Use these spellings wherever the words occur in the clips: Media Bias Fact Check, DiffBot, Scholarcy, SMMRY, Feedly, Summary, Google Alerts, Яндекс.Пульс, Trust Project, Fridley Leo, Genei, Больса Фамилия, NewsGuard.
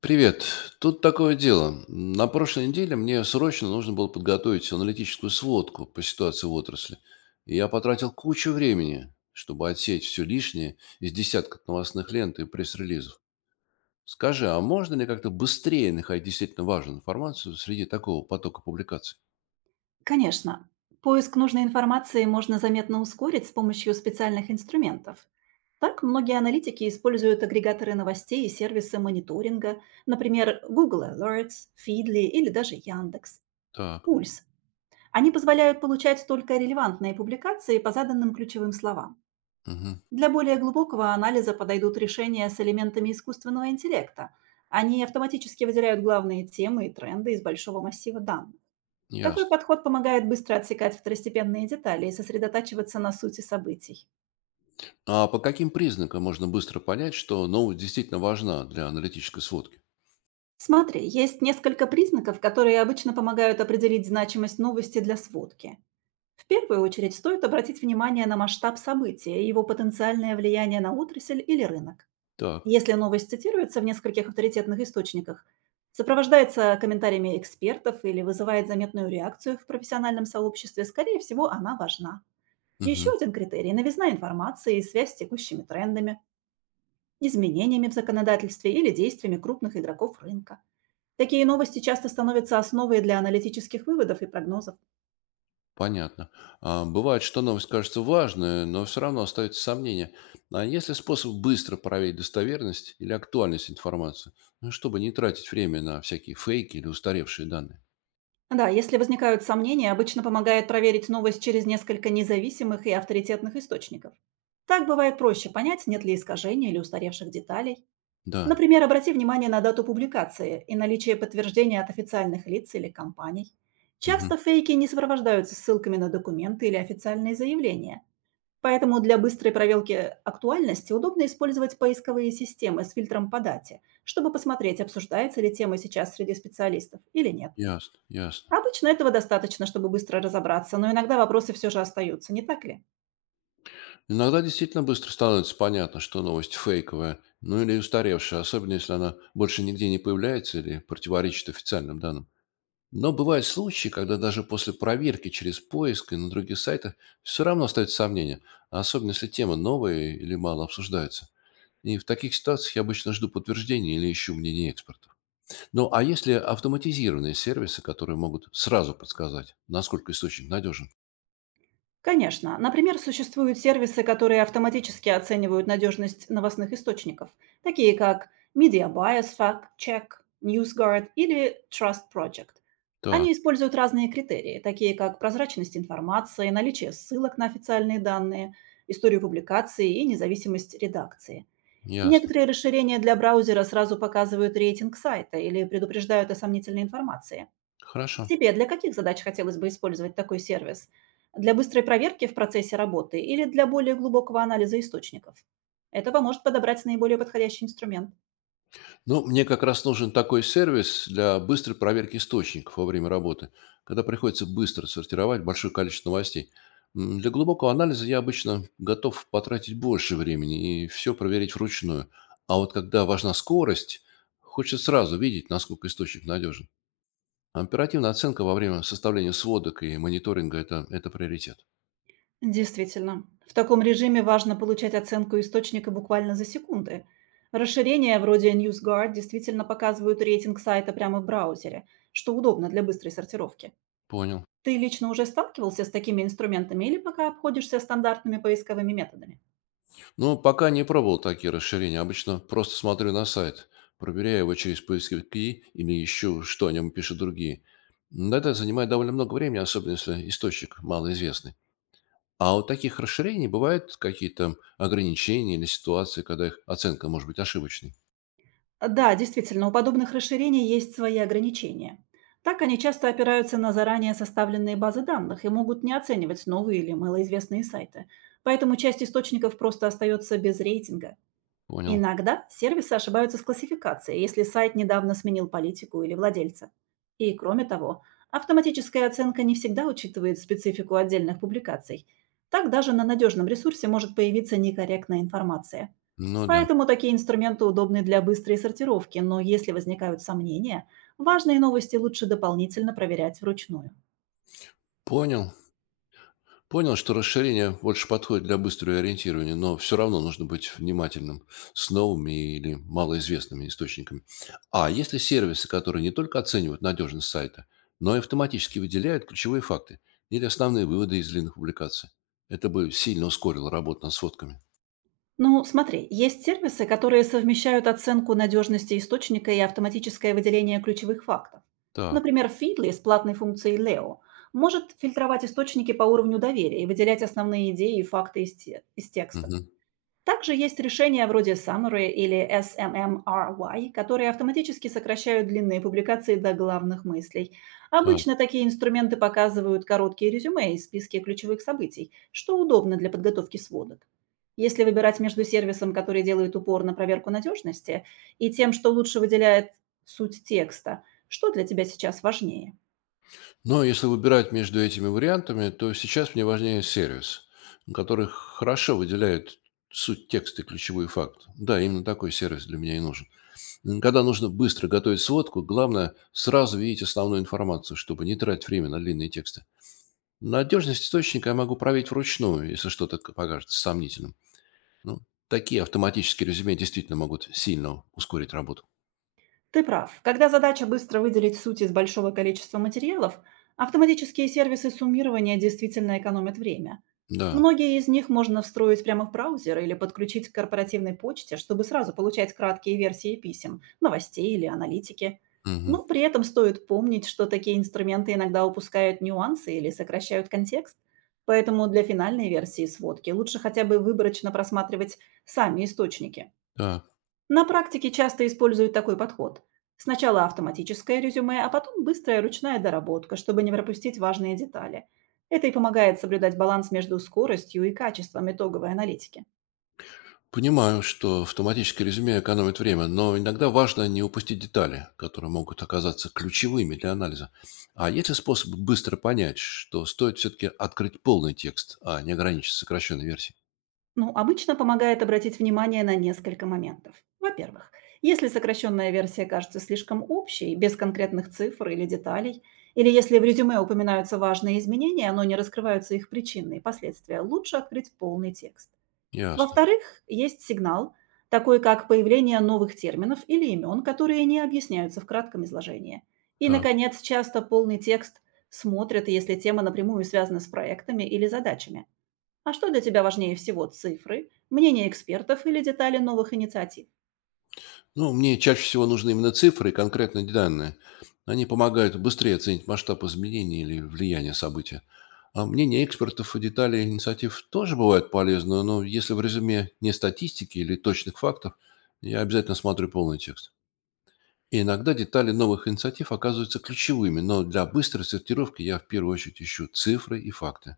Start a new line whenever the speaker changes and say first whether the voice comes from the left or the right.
left: Привет. Тут такое дело. На прошлой неделе мне срочно нужно было подготовить аналитическую сводку по ситуации в отрасли. И я потратил кучу времени, чтобы отсеять все лишнее из десятков новостных лент и пресс-релизов. Скажи, а можно ли как-то быстрее находить действительно важную информацию среди такого потока публикаций?
right: Конечно, поиск нужной информации можно заметно ускорить с помощью специальных инструментов. Так, многие аналитики используют агрегаторы новостей и сервисы мониторинга, например, Google Alerts, Feedly или даже Яндекс
left: Так,
right: Пульс. Они позволяют получать только релевантные публикации по заданным ключевым словам.
left: мгм,
right: Для более глубокого анализа подойдут решения с элементами искусственного интеллекта. Они автоматически выделяют главные темы и тренды из большого массива данных. Такой
left: ясно.
right: подход помогает быстро отсекать второстепенные детали и сосредотачиваться на сути событий.
left: А по каким признакам можно быстро понять, что новость действительно важна для аналитической сводки?
right: Смотри, есть несколько признаков, которые обычно помогают определить значимость новости для сводки. В первую очередь стоит обратить внимание на масштаб события и его потенциальное влияние на отрасль или рынок.
left: Так,
right: Если новость цитируется в нескольких авторитетных источниках, сопровождается комментариями экспертов или вызывает заметную реакцию в профессиональном сообществе, скорее всего, она важна. Еще
left: мгм.
right: один критерий — новизна информации и связь с текущими трендами, изменениями в законодательстве или действиями крупных игроков рынка. Такие новости часто становятся основой для аналитических выводов и прогнозов.
left: Понятно. А, бывает, что новость кажется важной, но все равно остается сомнение. А есть ли способ быстро проверить достоверность или актуальность информации, ну, чтобы не тратить время на всякие фейки или устаревшие данные?
right: Да, если возникают сомнения, обычно помогает проверить новость через несколько независимых и авторитетных источников. Так бывает проще понять, нет ли искажений или устаревших деталей.
left: Да,
right: Например, обрати внимание на дату публикации и наличие подтверждения от официальных лиц или компаний.
left: мгм.
right: Часто фейки не сопровождаются ссылками на документы или официальные заявления. Поэтому для быстрой проверки актуальности удобно использовать поисковые системы с фильтром по дате, чтобы посмотреть, обсуждается ли тема сейчас среди специалистов или нет.
left: Ясно, ясно.
right: Обычно этого достаточно, чтобы быстро разобраться, но иногда вопросы все же остаются, не так ли?
left: Иногда действительно быстро становится понятно, что новость фейковая, ну или устаревшая, особенно если она больше нигде не появляется или противоречит официальным данным. Но бывают случаи, когда даже после проверки через поиск и на других сайтах все равно остаются сомнения, особенно если темы новые или мало обсуждаются. И в таких ситуациях я обычно жду подтверждения или ищу мнение экспертов. Ну а если автоматизированные сервисы, которые могут сразу подсказать, насколько источник надежен?
right: Конечно. Например, существуют сервисы, которые автоматически оценивают надежность новостных источников, такие как Media Bias Fact Check, NewsGuard или Trust Project.
left: Так,
right: Они используют разные критерии, такие как прозрачность информации, наличие ссылок на официальные данные, историю публикации и независимость редакции.
left: ясно.
right: Некоторые расширения для браузера сразу показывают рейтинг сайта или предупреждают о сомнительной информации.
left: Хорошо.
right: Тебе для каких задач хотелось бы использовать такой сервис? Для быстрой проверки в процессе работы или для более глубокого анализа источников? Это поможет подобрать наиболее подходящий инструмент.
left: Ну, мне как раз нужен такой сервис для быстрой проверки источников во время работы, когда приходится быстро сортировать большое количество новостей. М, для глубокого анализа я обычно готов потратить больше времени и все проверить вручную. А вот когда важна скорость, хочется сразу видеть, насколько источник надежен. Оперативная оценка во время составления сводок и мониторинга это приоритет.
right: Действительно, в таком режиме важно получать оценку источника буквально за секунды. Расширения вроде NewsGuard действительно показывают рейтинг сайта прямо в браузере, что удобно для быстрой сортировки.
left: Понял.
right: Ты лично уже сталкивался с такими инструментами или пока обходишься стандартными поисковыми методами?
left: Ну, пока не пробовал такие расширения. Обычно просто смотрю на сайт, проверяю его через поисковики или ищу, что о нем пишут другие. Но это занимает довольно много времени, особенно если источник малоизвестный. А у таких расширений бывают какие-то ограничения или ситуации, когда их оценка может быть ошибочной?
right: Да, действительно, у подобных расширений есть свои ограничения. Так они часто опираются на заранее составленные базы данных и могут не оценивать новые или малоизвестные сайты. Поэтому часть источников просто остается без рейтинга.
left: Понял.
right: Иногда сервисы ошибаются с классификацией, если сайт недавно сменил политику или владельца. И кроме того, автоматическая оценка не всегда учитывает специфику отдельных публикаций. Так даже на надежном ресурсе может появиться некорректная информация.
left: Ну да.
right: Поэтому такие инструменты удобны для быстрой сортировки, но если возникают сомнения, важные новости лучше дополнительно проверять вручную.
left: Понял. Понял, что расширение больше подходит для быстрого ориентирования, но все равно нужно быть внимательным с новыми или малоизвестными источниками. А есть ли сервисы, которые не только оценивают надежность сайта, но и автоматически выделяют ключевые факты или основные выводы из длинных публикаций? Это бы сильно ускорило работу над сводками.
right: Ну, смотри, есть сервисы, которые совмещают оценку надежности источника и автоматическое выделение ключевых фактов.
left: Так.
right: Например, Feedly с платной функцией Leo может фильтровать источники по уровню доверия и выделять основные идеи и факты из текста.
left: Мгм,
right: Также есть решения вроде Summary или SMMRY, которые автоматически сокращают длины публикации до главных мыслей.
left: так.
right: Обычно такие инструменты показывают короткие резюме и списки ключевых событий, что удобно для подготовки сводок. Если выбирать между сервисом, который делает упор на проверку надежности, и тем, что лучше выделяет суть текста, что для тебя сейчас важнее?
left: Но если выбирать между этими вариантами, то сейчас мне важнее сервис, который хорошо выделяет суть текста и ключевой факт. Да, именно такой сервис для меня и нужен. Когда нужно быстро готовить сводку, главное сразу видеть основную информацию, чтобы не тратить время на длинные тексты. Надежность источника я могу проверить вручную, если что-то к- покажется сомнительным. Ну, такие автоматические резюме действительно могут сильно ускорить работу.
right: Ты прав. Когда задача быстро выделить суть из большого количества материалов, автоматические сервисы суммирования действительно экономят время.
left: Да,
right: Многие из них можно встроить прямо в браузер или подключить к корпоративной почте, чтобы сразу получать краткие версии писем, новостей или аналитики.
left: мгм,
right: Но при этом стоит помнить, что такие инструменты иногда упускают нюансы или сокращают контекст. Поэтому для финальной версии сводки лучше хотя бы выборочно просматривать сами источники.
left: да.
right: На практике часто используют такой подход. Сначала автоматическое резюме, а потом быстрая ручная доработка, чтобы не пропустить важные детали. Это и помогает соблюдать баланс между скоростью и качеством итоговой аналитики.
left: Понимаю, что автоматическое резюме экономит время, но иногда важно не упустить детали, которые могут оказаться ключевыми для анализа. А есть ли способ быстро понять, что стоит все-таки открыть полный текст, а не ограничиться сокращенной версией?
right: Ну, обычно помогает обратить внимание на несколько моментов. Во-первых, если сокращенная версия кажется слишком общей, без конкретных цифр или деталей, или если в резюме упоминаются важные изменения, но не раскрываются их причины и последствия, лучше открыть полный текст.
left: Ясно.
right: Во-вторых, есть сигнал, такой как появление новых терминов или имен, которые не объясняются в кратком изложении. И,
left: Так.
right: наконец, часто полный текст смотрят, если тема напрямую связана с проектами или задачами. А что для тебя важнее всего — цифры, мнение экспертов или детали новых инициатив?
left: Ну, мне чаще всего нужны именно цифры и конкретные данные. Они помогают быстрее оценить масштаб изменений или влияния события. А мнение экспертов и детали инициатив тоже бывают полезны, но если в резюме не статистики или точных фактов, я обязательно смотрю полный текст. И иногда детали новых инициатив оказываются ключевыми, но для быстрой сортировки я в первую очередь ищу цифры и факты.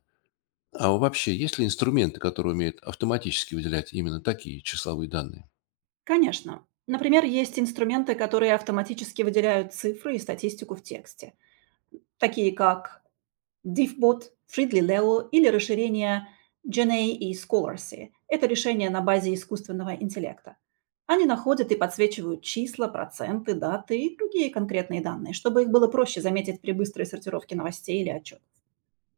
left: А вообще, есть ли инструменты, которые умеют автоматически выделять именно такие числовые данные?
right: Конечно. Например, есть инструменты, которые автоматически выделяют цифры и статистику в тексте, такие как DiffBot, Fridley Leo или расширение Genei и Scholarcy. Это решения на базе искусственного интеллекта. Они находят и подсвечивают числа, проценты, даты и другие конкретные данные, чтобы их было проще заметить при быстрой сортировке новостей или отчет.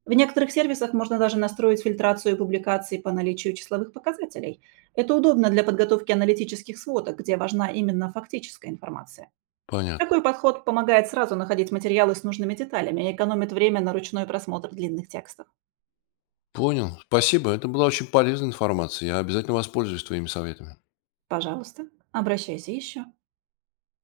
right: В некоторых сервисах можно даже настроить фильтрацию публикаций по наличию числовых показателей. Это удобно для подготовки аналитических сводок, где важна именно фактическая информация.
left: Понятно.
right: Такой подход помогает сразу находить материалы с нужными деталями и экономит время на ручной просмотр длинных текстов.
left: Понял. Спасибо. Это была очень полезная информация. Я обязательно воспользуюсь твоими советами.
right: Пожалуйста, обращайся еще.